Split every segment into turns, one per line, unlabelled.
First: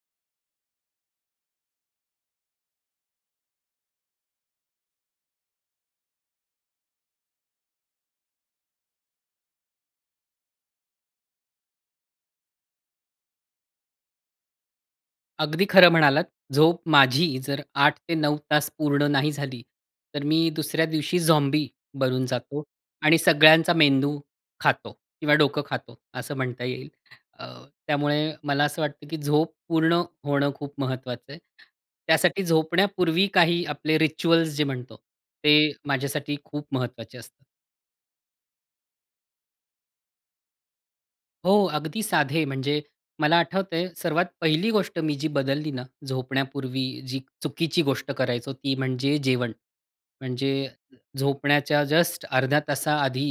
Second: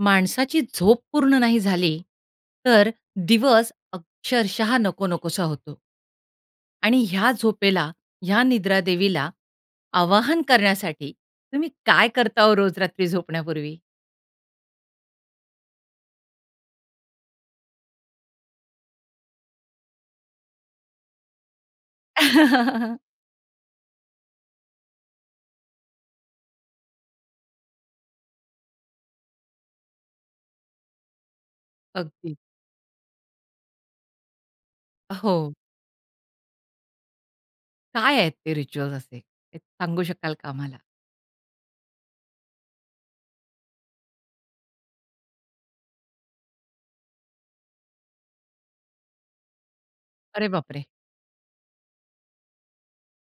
माणसाची झोप पूर्ण नाही झाली, तर दिवस अक्षरशः नको नकोसा होतो. आणि ह्या झोपेला, ह्या निद्रा देवीला, आवाहन करण्यासाठी तुम्ही काय करता हो रोज रात्री झोपण्यापूर्वी?
अगदी खरं म्हणालात. झोप माझी जर 8 ते 9 तास पूर्ण नाही झाली, तर मी दुसऱ्या दिवशी झॉम्बी बनून जातो आणि सगळ्यांचा मेंदू खातो किंवा डोकं खातो असं म्हणता येईल. अ, त्यामुळे मला असं वाटतं, की झोप पूर्ण होणं खूप महत्वाचं आहे.
अगदी.
त्यासाठी झोपण्यापूर्वी काही आपले रिच्युअल्स जे म्हणतो,
हो.
ते माझ्यासाठी खूप महत्वाचे असतात.
काय आहेत ते रिच्युअल्स असे? हे सांगू शकाल का आम्हाला?
हो, अगदी साधे, म्हणजे मला आठवतंय सर्वात पहिली गोष्ट मी जी बदलली ना, झोपण्यापूर्वी जी चुकीची गोष्ट करायचो, ती म्हणजे जेवण.
अरे
म्हणजे
बापरे!
झोपण्याच्या जस्ट अर्ध्या तासा आधी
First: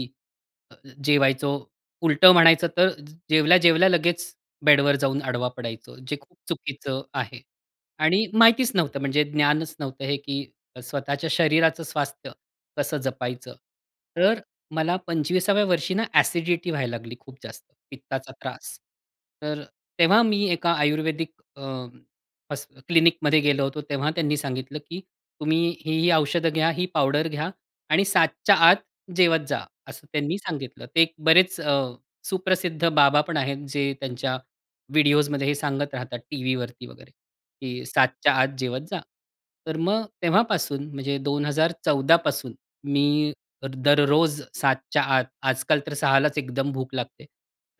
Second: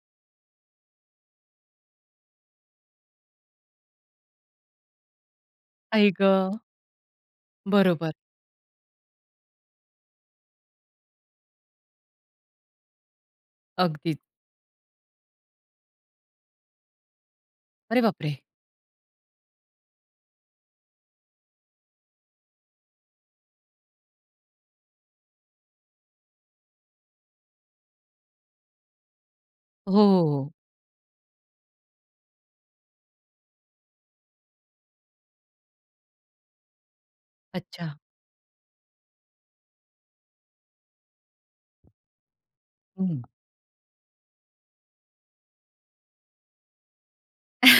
अ, जेवायचो, उलटं म्हणायचं तर ज जेवल्या-जेवल्या लगेच बेडवर जाऊन आडवा पडायचो,
आई
जे खूप
ग!
चुकीचं आहे
बरोबर.
आणि माहितीच नव्हतं म्हणजे ज्ञानच नव्हतं हे, की स्वतःच्या शरीराचं स्वास्थ्य कसं जपायचं.
अगदीच.
तर मला 25व्या वर्षी ना अ‍ॅसिडिटी व्हायला लागली खूप जास्त,
अरे
पित्ताचा
बापरे!
त्रास. तर तेव्हा मी एका आयुर्वेदिक अ, हॉ क्लिनिकमध्ये गेलो होतो, तेव्हा त्यांनी सांगितलं, की "तुम्ही ही-ही औषधं घ्या, ही पावडर घ्या आणि 7:00च्या आत जेवत जा."
हो,
असं
हो,
त्यांनी
हो.
सांगितलं. ते बरेच अ, सुप्रसिद्ध बाबा पण आहेत, जे त्यांच्या व्हिडिओसमध्ये हे सांगत राहतात टीव्हीवरती वगैरे, की
अच्छा.
7:00च्या आत जेवत जा. तर मग तेव्हापासून म्हणजे 2014 पासून
हं.
मी दररोज 7:00च्या आत, आजकाल तर 6:00लाच एकदम भूक लागते,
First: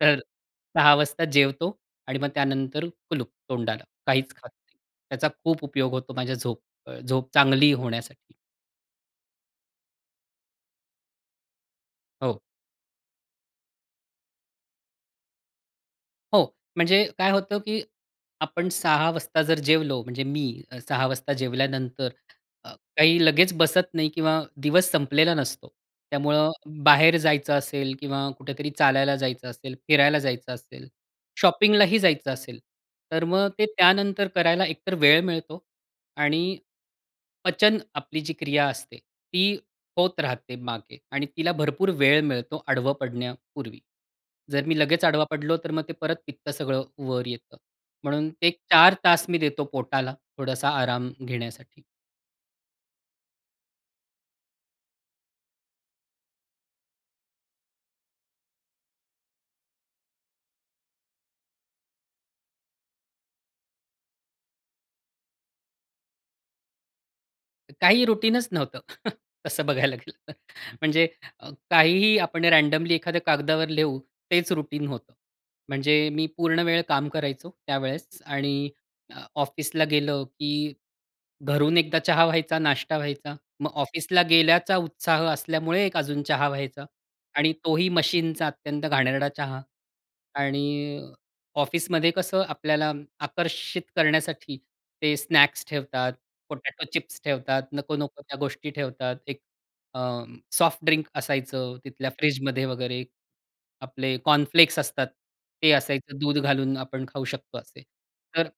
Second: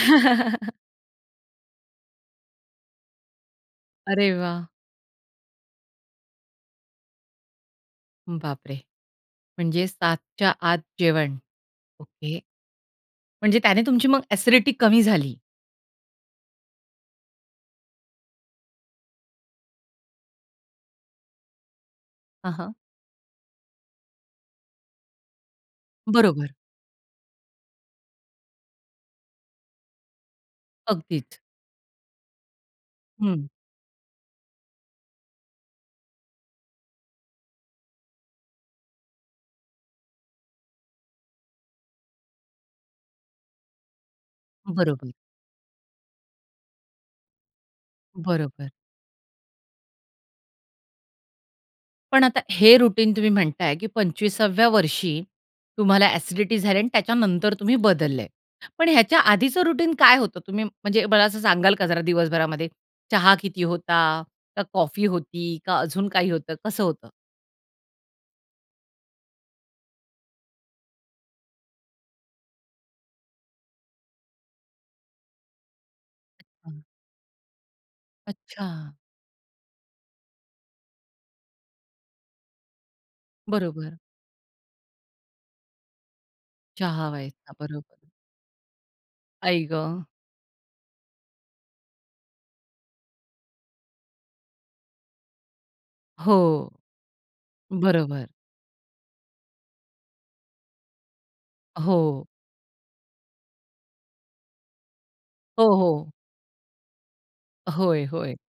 तर 6:00 वाजता जेवतो आणि मग त्यानंतर कुलूप तोंडाला.
अरे
काहीच खात
वाह!
नाही. त्याचा खूप उपयोग होतो माझ्या झोप अ, झोप चांगली होण्यासाठी.
बापरे! म्हणजे 7:00च्या आत जेवण, ओके.
हो.
म्हणजे त्याने तुमची मग अ‍ॅसिडिटी कमी झाली.
हो, म्हणजे काय होतं, की आपण 06:00 वाजता जर जेवलो म्हणजे मी 06:00 वाजता जेवल्यानंतर
हां,
अ,
हां.
काही लगेच बसत नाही किंवा दिवस संपलेला नसतो. त्यामुळं
बरोबर.
बाहेर जायचं असेल किंवा कुठेतरी चालायला जायचं असेल, फिरायला जायचं असेल,
अगदीच.
शॉपिंगलाही जायचं असेल. तर
हं.
मग ते त्यानंतर करायला एकतर वेळ मिळतो आणि पचन आपली जी क्रिया असते ती होत राहते मागे आणि तिला भरपूर वेळ मिळतो आडवं पडण्यापूर्वी. जर मी लगेच
बरोबर.
आडवा पडलो तर मग ते परत पित्तं सगळं वर येतं. म्हणून ते
बरोबर.
4 तास मी देतो पोटाला थोडासा आराम घेण्यासाठी.
पण आता हे रुटीन तुम्ही म्हणताय की 25 व्या वर्षी तुम्हाला अ‍ॅसिडिटी झाल्या आणि त्याच्यानंतर तुम्ही बदलले. पण ह्याच्या आधीचं रुटीन काय होतं तुम्ही म्हणजे मला असं सांगाल का जरा दिवसभरामध्ये चहा किती होता का कॉफी होती का अजून काही होतं कसं होतं?
काही रुटीनच नव्हतं तसं बघायला गेलं तर. म्हणजे काहीही आपण रँडमली एखाद्या कागदावर लिहु तेच रुटीन होतं. म्हणजे मी पूर्ण वेळ
हं.
काम करायचो त्यावेळेस आणि
अच्छा.
ऑफिसला गेलं, की घरून एकदा चहा व्हायचा, नाष्टा व्हायचा. मग
बरोबर.
ऑफिसला गेल्याचा उत्साह असल्यामुळे एक अजून चहा व्हायचा
चहा व्हायचा?
आणि तोही
बरोबर.
मशीनचा अत्यंत घाणेरडा चहा
आई ग!
आणि ऑफिसमध्ये कसं आपल्याला आकर्षित करण्यासाठी ते स्नॅक्स ठेवतात,
हो,
पोटाटो चिप्स ठेवतात. नको नको
बरोबर.
त्या गोष्टी ठेवतात. एक अ, सॉफ्ट ड्रिंक असायचं तिथल्या
हो.
फ्रिजमध्ये वगैरे आपले कॉर्नफ्लेक्स असतात.
हो,
ते
हो.
असायचं दूध घालून आपण खाऊ शकतो असे.
होय, होय.
तर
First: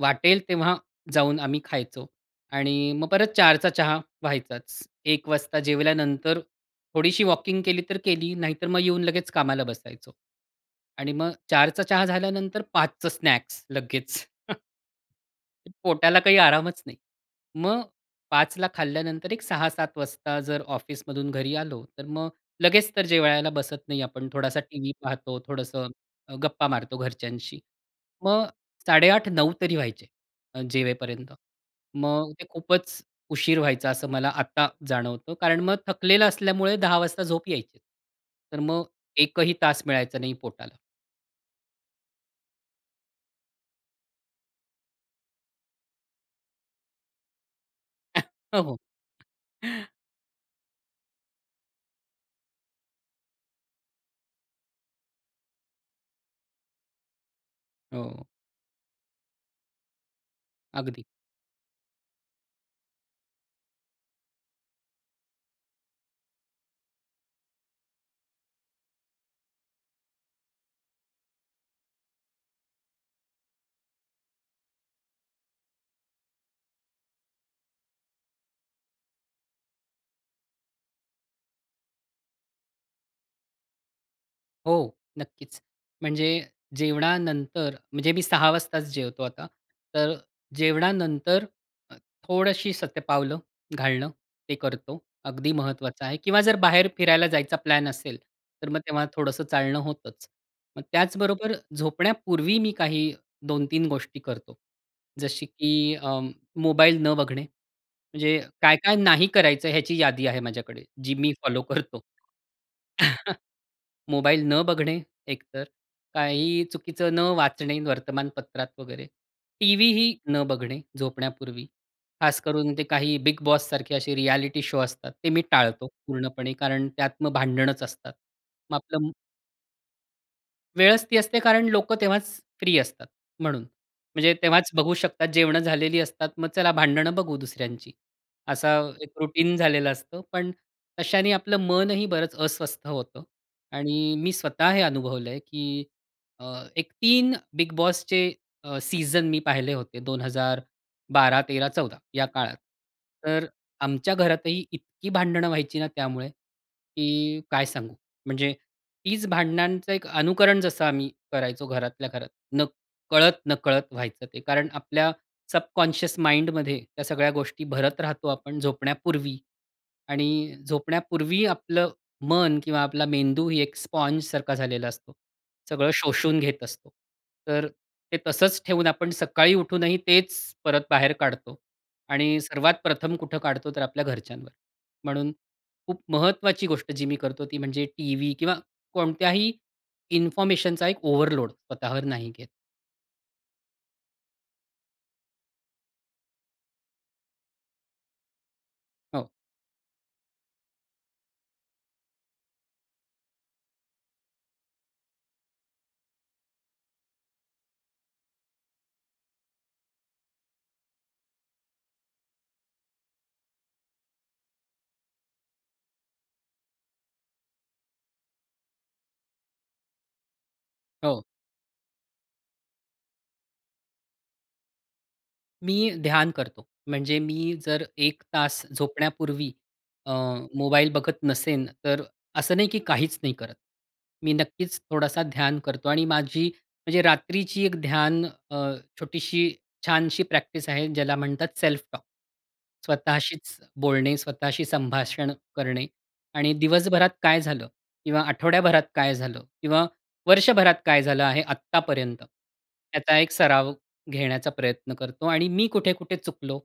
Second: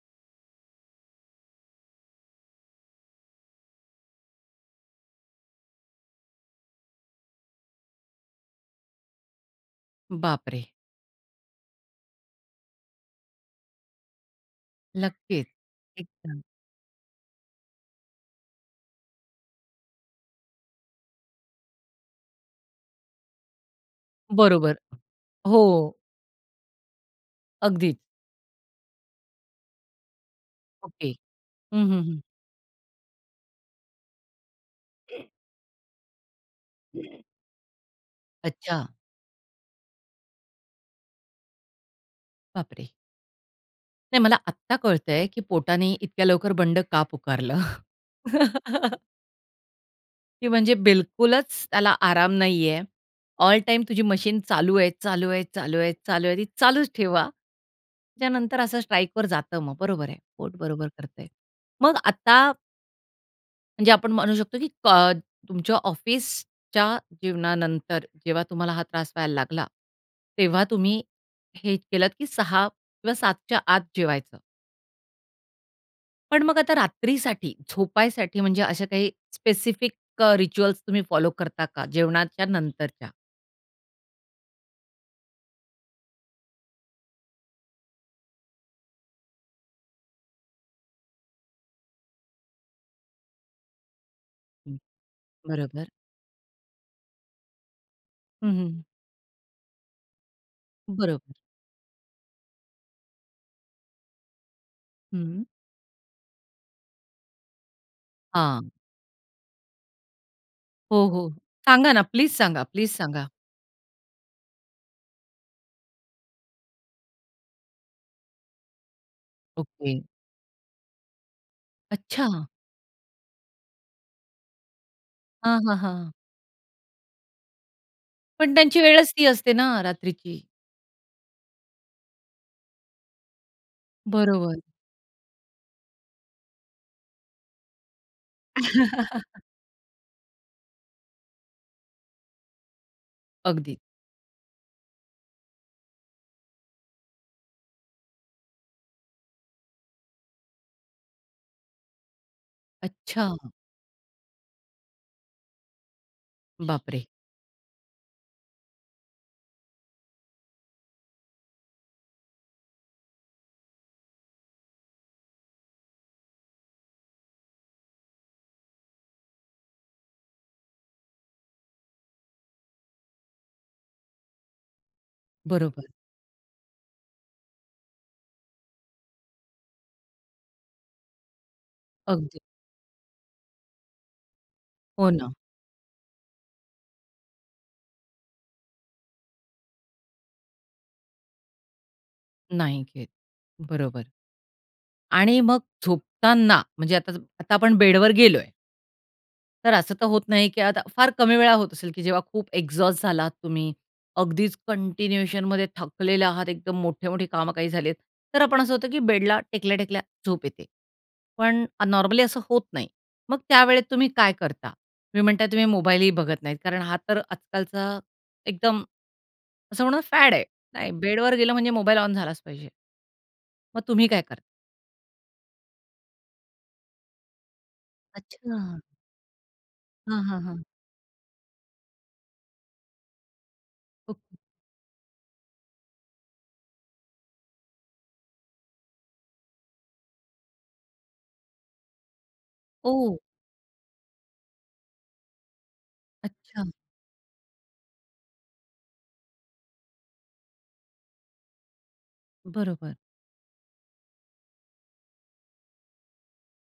वाटेल तेव्हा जाऊन आम्ही खायचो आणि मग परत 04:00 चा चहा व्हायचाच. 01:00 वाजता जेवल्यानंतर थोडीशी वॉकिंग केली तर केली नाहीतर मग येऊन लगेच कामाला बसायचो
बापरे!
आणि मग 04:00 चा चहा झाल्यानंतर 05:00 चं स्नॅक्स लगेच.
नक्कीच,
पोटाला काही
एकदम.
आरामच नाही. मग 5:00 ला खाल्ल्यानंतर एक 6:00-7:00 वाजता जर ऑफिसमधून घरी आलो, तर मग लगेच तर जेवायला बसत नाही आपण. थोडासा
बरोबर.
टीव्ही पाहतो थोडंसं
हो.
अ, गप्पा मारतो घरच्यांशी.
अगदी.
मग 8:30-9:00 तरी व्हायचे अ,
ओके.
जेवेपर्यंत.
हं, हं, हं.
मग ते खूपच उशीर व्हायचा असं मला आता जाणवतं. कारण मग थकलेलं असल्यामुळे 10:00 वाजता झोप यायची. तर मग
अच्छा.
1 ही तास मिळायचा नाही पोटाला.
बापरे! नाही, मला आत्ता कळतंय, की पोटाने इतक्या लवकर बंड का पुकारलं.
हो.
की म्हणजे बिलकुलच त्याला आराम नाहीये. ऑल टाईम तुझी मशीन चालू आहे, चालू आहे, चालू आहे, चालू आहे. ती चालूच ठेवा.
हो.
त्यानंतर असं स्ट्राईकवर जातं मग बरोबर आहे पोट बरोबर
अगदी.
करतय. मग आता म्हणजे आपण म्हणू शकतो, की क तुमच्या ऑफिसच्या जीवनानंतर जेव्हा तुम्हाला हा त्रास व्हायला लागला तेव्हा तुम्ही हे केलंत, की 6:00 किंवा 7:00च्या आत जेवायचं. पण मग आता रात्रीसाठी झोपायसाठी म्हणजे अशा काही स्पेसिफिक अ, रिच्युअल्स तुम्ही फॉलो करता का? जेवणाच्या नंतरच्या?
हो, नक्कीच. म्हणजे जेवणानंतर म्हणजे मी 6:00 वाजताच जेवतो आता, तर जेवणानंतर अ, थोडशी शतपावलं घालणं ते
हं,
करतो. अगदी
बरोबर.
महत्वाचं आहे किंवा जर बाहेर फिरायला जायचा प्लॅन असेल,
हं, हं,
तर मग
हं.
तेव्हा थोडंसं चालणं होतच. मग
बरोबर.
त्याचबरोबर झोपण्यापूर्वी मी काही 2-3 गोष्टी करतो, जशी
हं.
की अं, मोबाईल न बघणे. म्हणजे
हां.
काय-काय नाही करायचं ह्याची यादी आहे माझ्याकडे
हो,
जी
हो.
मी फॉलो
सांगा
करतो.
ना. प्लीज सांगा, प्लीज सांगा.
मोबाईल न बघणे एकतर. काहीही चुकीचं न वाचणे वर्तमानपत्रात वगैरे.
ओके.
टीव्हीही न बघणे झोपण्यापूर्वी, खास
अच्छा!
करून ते काही बिग बॉस सारखे असे रिएलिटी शो असतात ते मी
हां, हां,
टाळतो
हां.
पूर्णपणे कारण त्यात मग भांडणच असतात.
पण
मग
त्यांची
आपलं
वेळच ती असते ना रात्रीची.
वेळच ती असते कारण लोक तेव्हाच फ्री असतात म्हणून. म्हणजे
बरोबर.
तेव्हाच बघू शकतात जेवणं झालेली असतात. मग चला भांडणं बघू दुसऱ्यांची. असा एक रूटीन झालेलं असतं, पण तशाने आपलं मनही बरंच अस्वस्थ होतं
अगदी.
आणि मी स्वतः हे अनुभवलंय, की अ, एक 3 बिग बॉसचे अ, सीझन मी पाहिले होते 2012-2013-2014 या काळात. तर
अच्छा.
आमच्या घरातही इतकी भांडणं व्हायची ना त्यामुळे,
बापरे!
की काय सांगू! म्हणजे तीच भांडणांचं एक अनुकरण जसं आम्ही करायचो घरातल्या घरात न कळत-नकळत व्हायचं ते. कारण आपल्या सबकॉन्शियस माइंडमध्ये त्या सगळ्या गोष्टी भरत राहतो आपण झोपण्यापूर्वी आणि झोपण्यापूर्वी आपलं मन किंवा आपला मेंदू ही एक स्पॉन्जसारखा झालेला असतो.
बरोबर.
सगळं शोषून घेत असतो. तर ते तसंच ठेवून आपण सकाळी उठूनही तेच परत बाहेर काढतो
अगदी.
आणि सर्वात प्रथम कुठं काढतो, तर आपल्या घरच्यांवर.
हो ना.
म्हणून खूप महत्वाची गोष्ट जी मी करतो ती म्हणजे टीव्ही किंवा कोणत्याही इन्फॉर्मेशनचा एक ओव्हरलोड स्वतःवर नाही घेत.
नाही घेत, बरोबर. आणि मग झोपताना म्हणजे आता सम आता आपण बेडवर गेलो आहे.
हो.
तर असं तर होत नाही, की आता फार कमी वेळा होत असेल, की जेव्हा खूप एक्झॉस्ट झाला आहात तुम्ही, अगदीच कंटिन्यूएशनमध्ये थकलेले आहात, एकदम मोठे-मोठे कामं काही झालेत, तर आपण असं होतं की बेडला टेकल्या-टेकल्या झोप येते. पण अ नॉर्मली असं होत नाही. मग त्यावेळेत तुम्ही काय करता? तुम्ही म्हणता तुम्ही मोबाईलही बघत नाहीत कारण हा तर आजकालचा एकदम असं म्हणू ना फॅड आहे नाही.
हो.
बेडवर गेलं म्हणजे मोबाईल ऑन झालाच पाहिजे. मग तुम्ही काय करता?
मी ध्यान करतो. म्हणजे मी जर 1 तास
अच्छा.
झोपण्यापूर्वी अ,
हां, हां, हां.
मोबाईल बघत नसेन, तर असं नाही, की काहीच नाही करत. मी
ओके.
नक्कीच थोडासा ध्यान करतो आणि माझी म्हणजे रात्रीची एक ध्यान अ, छोटीशी, छानशी प्रॅक्टिस आहे ज्याला म्हणतात सेल्फ टॉक.
ओह!
स्वतःशीच बोलणे, स्वतःशी संभाषण करणे आणि
अच्छा.
दिवसभरात काय झालं किंवा आठवड्याभरात काय झालं किंवा वर्षभरात काय झालं आहे, आत्तापर्यंत,
बरोबर.
याचा एक सराव घेण्याचा प्रयत्न करतो आणि मी कुठे-कुठे चुकलो.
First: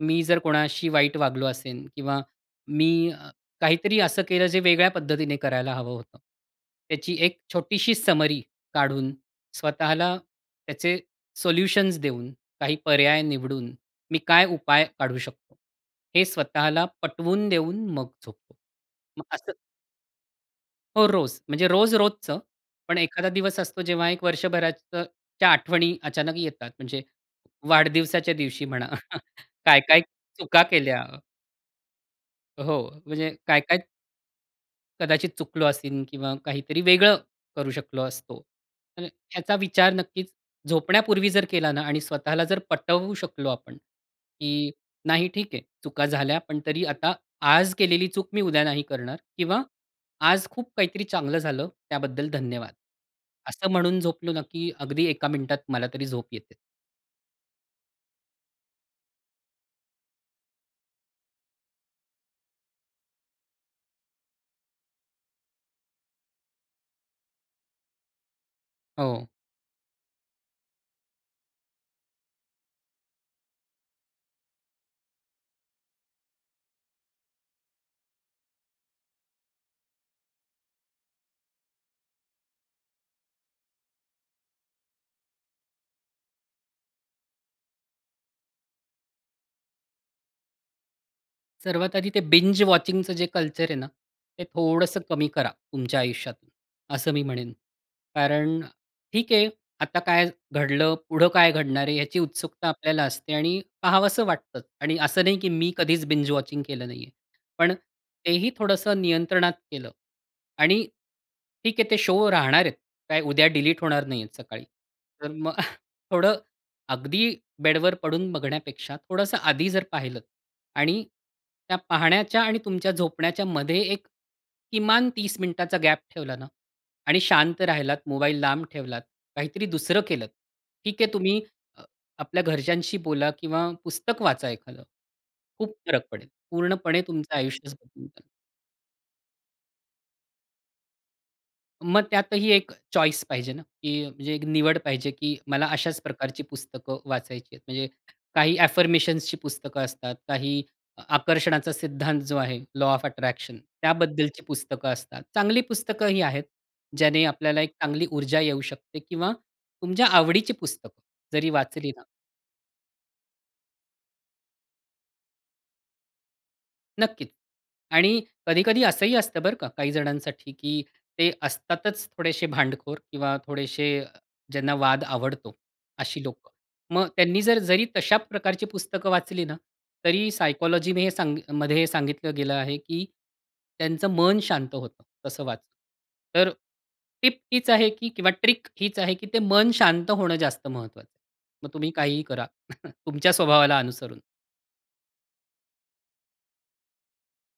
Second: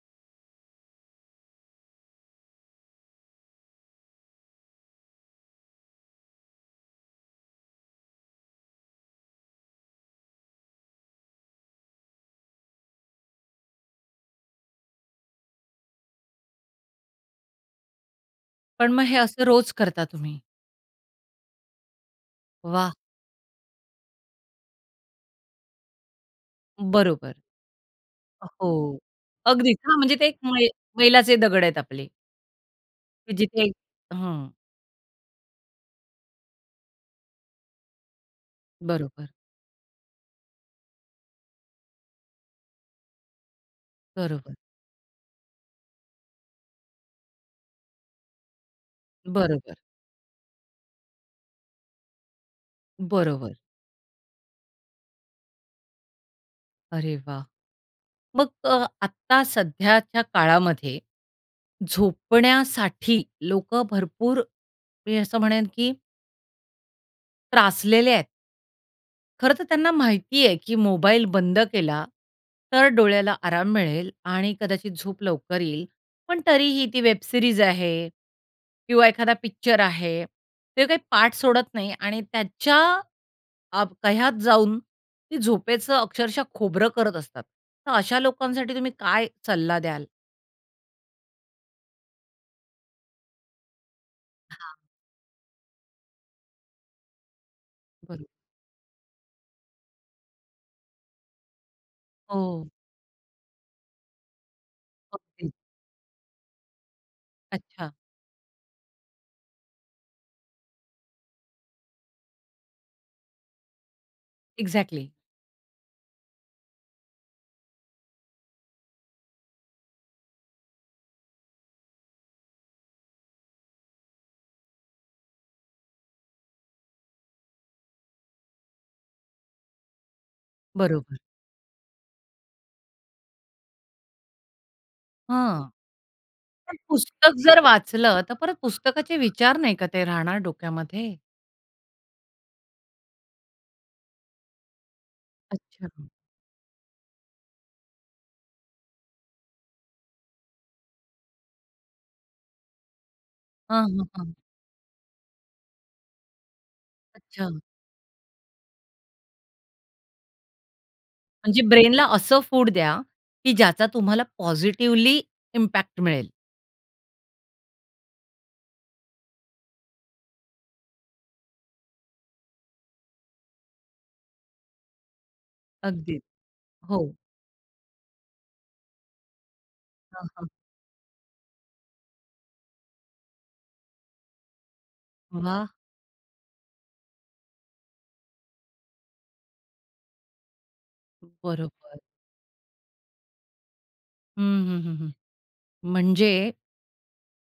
मी जर कोणाशी वाईट वागलो असेन किंवा मी अ, काहीतरी असं केलं जे वेगळ्या पद्धतीने करायला हवं होतं, त्याची एक छोटीशी समरी काढून, स्वतःला त्याचे सोल्युशन्स देऊन, काही पर्याय निवडून, मी काय उपाय काढू शकतो, हे स्वतःला पटवून देऊन मग झोपतो.
पण मग हे
मग
असं
असं
रोज करता तुम्ही?
हो, रोज. म्हणजे रोज-रोजचं,
वाह!
पण एखादा दिवस असतो, जेव्हा 1 वर्षभराच्या त्या आठवणी अचानक येतात. म्हणजे
बरोबर.
वाढदिवसाच्या दिवशी म्हणा.
हो, अगदीच
काय,
हां,
काय
म्हणजे ते
चुका
मै
केल्या.
मैलाचे दगड आहेत आपले.
हो, म्हणजे
की
काय
जिथे
काय
हां.
कदाचित चुकलो असेन किंवा काहीतरी वेगळं करू शकलो असतो. तर
बरोबर.
ह्याचा विचार नक्कीच झोपण्यापूर्वी जर केला ना आणि स्वतःला जर पटवू शकलो आपण,
बरोबर.
की नाही, ठीक आहे. चुका झाल्या पण तरी आता आज केलेली चूक मी उद्या नाही करणार किंवा
बरोबर.
आज खूप काहीतरी चांगलं झालं, त्याबद्दल धन्यवाद.
बरोबर.
असं म्हणून झोपलो ना की अगदी 1 मिनिटात मला तरी झोप येते.
अरे वाह! मग अ, आत्ता सध्याच्या काळामध्ये झोपण्यासाठी लोकं भरपूर, मी असं म्हणेन, की त्रासलेले आहेत.
हो.
खरं तर त्यांना माहिती आहे, की मोबाईल बंद केला तर डोळ्याला आराम मिळेल आणि कदाचित झोप लवकर येईल. पण तरीही ती वेब सीरीज आहे किंवा एखादा पिक्चर आहे. ते काही पाठ सोडत नाही आणि त्याच्या अ, कह्यात जाऊन ती झोपेचं अक्षरशः खोबरं करत असतात. तर अशा लोकांसाठी तुम्ही काय सल्ला द्याल?
सर्वात आधी ते बिंज वॉचिंगचं जे कल्चर आहे ना, ते
हां.
थोडंसं कमी करा तुमच्या आयुष्यात. असं मी म्हणेन.
बरोबर.
कारण ठीक आहे आता काय घडलं, पुढं काय घडणार आहे याची
हो.
उत्सुकता आपल्याला असते आणि पाहावंसं वाटतं. आणि असं नाही की
अगदी.
मी कधीच बिंज वॉचिंग केलं नाहीये. पण
अच्छा.
तेही थोडंसं नियंत्रणात केलं आणि ठीक आहे ते शो राहणार आहेत. काय उद्या डिलीट होणार नाहीयेत सकाळी.
एक्झॅक्टली.
तर मग थोडं अगदी बेडवर पडून बघण्यापेक्षा, थोडंसं आधी जर पाहिलं आणि त्या पाहण्याच्या आणि तुमच्या झोपण्याच्यामध्ये एक किमान 30 मिनिटाचा गॅप ठेवला ना आणि शांत राहिलात, मोबाईल लांब ठेवलात, काहीतरी दुसरं केलत. ठीक आहे
बरोबर.
तुम्ही अ, आपल्या घरच्यांशी बोला किंवा पुस्तक वाचा एखादं.
हं.
खूप फरक पडेल.
पण
पूर्णपणे
पुस्तक
तुमचं
जर
आयुष्यच बदलून
वाचलं,
जाईल.
तर परत पुस्तकाचे विचार नाही का ते राहणार डोक्यामध्ये?
मग त्यातही 1 चॉईस पाहिजे ना, की म्हणजे एक निवड पाहिजे की मला अशाच
अच्छा.
प्रकारची पुस्तकं वाचायची आहेत. म्हणजे काही अ, अफर्मेशन्सची पुस्तकं असतात. काही आकर्षणाचा सिद्धांत जो आहे लॉ ऑफ अट्रॅक्शन
हां, हां. हां.
त्याबद्दलची पुस्तकं असतात. चांगली पुस्तकंही आहेत, ज्याने
अच्छा.
आपल्याला एक चांगली ऊर्जा येऊ शकते किंवा तुमच्या आवडीची पुस्तकं जरी
म्हणजे
वाचली ना
ब्रेनला असं फूड द्या की ज्याचा तुम्हाला पॉझिटिव्हली इम्पॅक्ट मिळेल.
नक्कीच. आणि कधी-कधी असंही असतं बरं का, काही जणांसाठी की ते असतातच थोडेशे भांडखोर किंवा थोडेशे ज्यांना वाद आवडतो
अगदीच.
अशी लोकं. मग
हो.
त्यांनी जर जरी तशा प्रकारची पुस्तकं वाचली ना
हां,
तरी
हां.
सायकॉलॉजीने सांग मध्ये सांगितलं गेलं आहे, की त्यांचं मन शांत होतं तसं
वाह!
वाचून. तर टिप हीच आहे की किंवा ट्रिक हीच आहे, की ते मन शांत होणं जास्त महत्वाचं आहे. मग तुम्ही
बरोबर.
काहीही करा. तुमच्या स्वभावाला अनुसरून.
हं, हं, हं, हं. म्हणजे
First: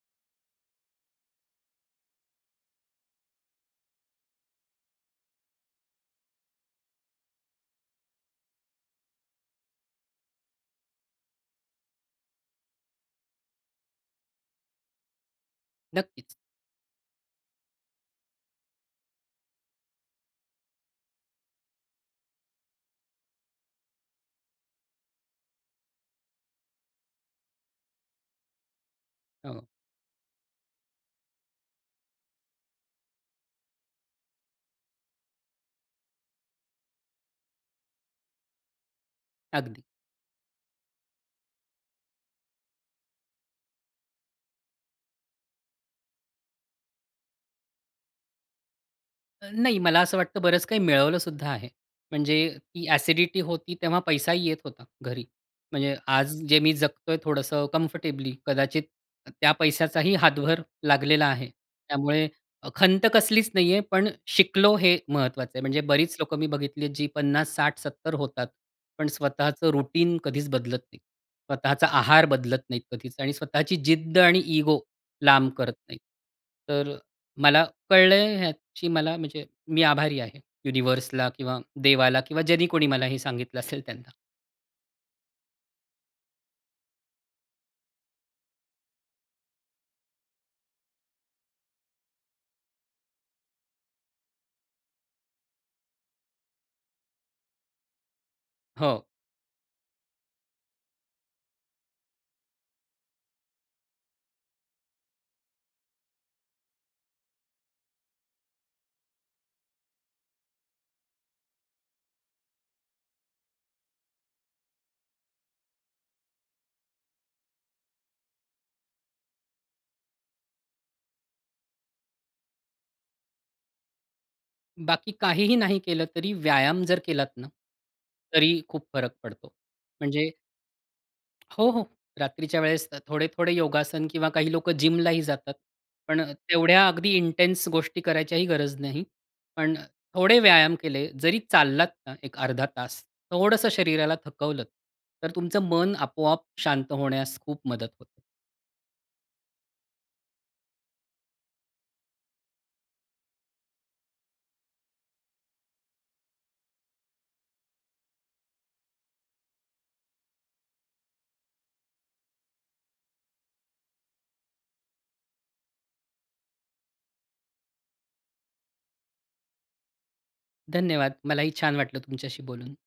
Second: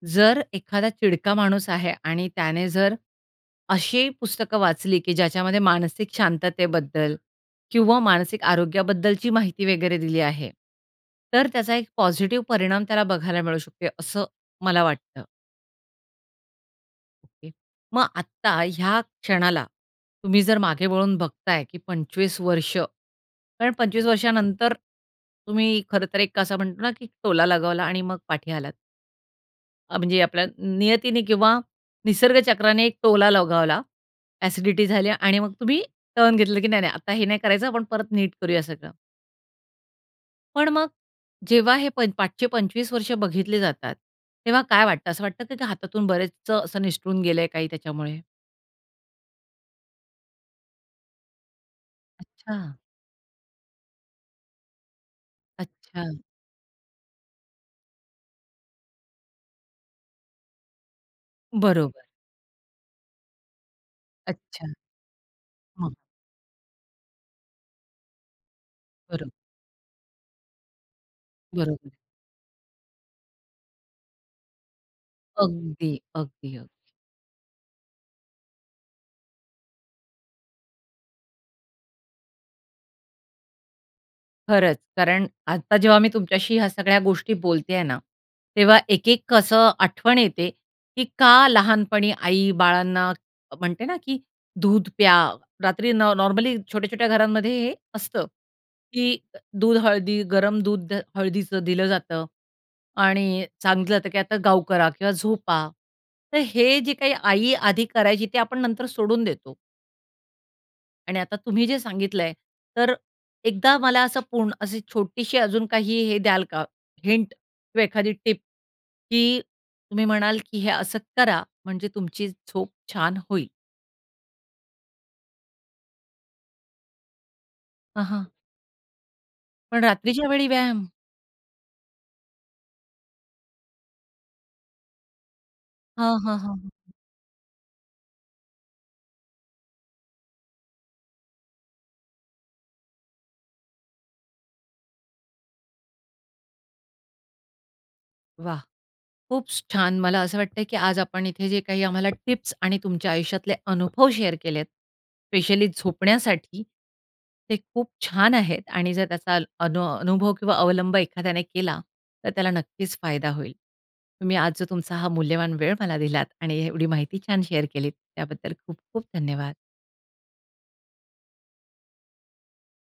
जर एखादा चिडका माणूस आहे आणि त्याने जर अशी पुस्तकं वाचली, की ज्याच्यामध्ये मानसिक शांततेबद्दल किंवा मानसिक आरोग्याबद्दलची माहिती वगैरे दिली आहे तर त्याचा एक पॉझिटिव्ह परिणाम त्याला बघायला मिळू शकतो, असं मला वाटतं.
नक्कीच.
ओके. मग आता ह्या क्षणाला तुम्ही जर मागे वळून बघताय, की 25 वर्ष, कारण 25 वर्षानंतर तुम्ही खरंतर एक असा म्हणतो ना की टोला लगावला आणि मग पाठी आलात.
हो.
अ, म्हणजे आपल्या नियतीने किंवा निसर्ग चक्राने एक टोला लगावला. ॲसिडिटी झाली आणि मग तुम्ही टर्न घेतलं की नाही नाही, आता हे नाही करायचं आपण परत नीट करूया सगळं.
अगदी.
पण मग जेव्हा हे मागचे प- 25 वर्ष बघितले जातात, तेव्हा काय वाटतं? असं वाटतं की हातातून बरेचच असं निसटून गेलंय काही त्याच्यामुळे?
अ, नाही मला असं वाटतं बरंच काही मिळवलं सुद्धा आहे. म्हणजे
अच्छा.
ती ॲसिडिटी होती, तेव्हा पैसाही येत होता घरी. म्हणजे
अच्छा.
आज जे मी जगतोय थोडंसं कम्फर्टेबली, कदाचित त त्या पैशाचाही हातभार लागलेला आहे.
बरोबर.
त्यामुळे अ, खंत कसलीच नाहीये. पण
अच्छा.
शिकलो हे महत्वाचं आहे. म्हणजे
हां.
बरीच लोक मी बघितली आहेत जी 50, 60, 70 होतात, पण
बरं.
स्वतःचं रुटीन कधीच बदलत नाही. स्वतःचा
बरोबर.
आहार बदलत नाहीत कधीच आणि स्वतःची जिद्द आणि इगो लांब करत
अगदी,
नाहीत.
अगदी, अगदी.
तर अ, मला कळलंय ह्याची मला म्हणजे मी आभारी आहे. युनिव्हर्सला किंवा देवाला किंवा ज्यानी कोणी मला हे सांगितलं असेल त्यांना.
खरंच कारण आत्ता जेव्हा मी तुमच्याशी ह्या सगळ्या गोष्टी बोलते आहे ना, तेव्हा एक-एक कसं आठवण येते की का लहानपणी आई बाळांना अ म्हणते ना की दूध प्या. रात्री न नॉर्मली छोट्या-छोट्या घरांमध्ये हे असतं
हो.
की दूध हळदी गरम दूध हळदीचं दिलं जातं आणि सांगितल जातं की आता गाउ करा किंवा झोपा. तर हे जे काही आई आधी करायची ते आपण नंतर सोडून देतो. आणि आता तुम्ही जे सांगितलंय, तर एकदा मला असं पूर्ण अशी छोटीशी, अजून काही हे द्याल का हिंट किंवा एखादी टिप की तुम्ही म्हणाल की "हे असं करा, म्हणजे तुमची झोप छान होईल?"
बाकी काहीही नाही केलं तरी व्यायाम जर केलात ना
हां, हां.
तरी खूप फरक पडतो.
पण रात्रीच्या
म्हणजे
वेळी व्यायाम?
हो, हो. रात्रीच्या वेळेस अ, थोडे-थोडे योगासन किंवा काही लोकं जिमलाही जातात.
हां,
पण
हां, हां.
तेवढ्या अगदी इंटेन्स गोष्टी करायचीही गरज नाही. पण अ, थोडे व्यायाम केले, जरी चाललात ना, एक अर्धा तास, थोडंसं शरीराला थकवलंत, तर तुमचं मन आपोआप शांत होण्यास खूप मदत होते.
वाह! खूपच छान. मला असं वाटतंय की आज आपण इथे जे काही आम्हाला टिप्स आणि तुमच्या आयुष्यातले अनुभव शेअर केलेत, स्पेशली झोपण्यासाठी, ते खूप छान आहेत आणि जर त्याचा अनो अनुभव किंवा अवलंब एखाद्याने केला, तर त्याला नक्कीच फायदा होईल. तुम्ही आज जो तुमचा हा मूल्यवान वेळ मला दिलात आणि एवढी माहिती छान शेअर केली, त्याबद्दल खूप-खूप धन्यवाद.
धन्यवाद. मलाही छान वाटलं तुमच्याशी बोलून.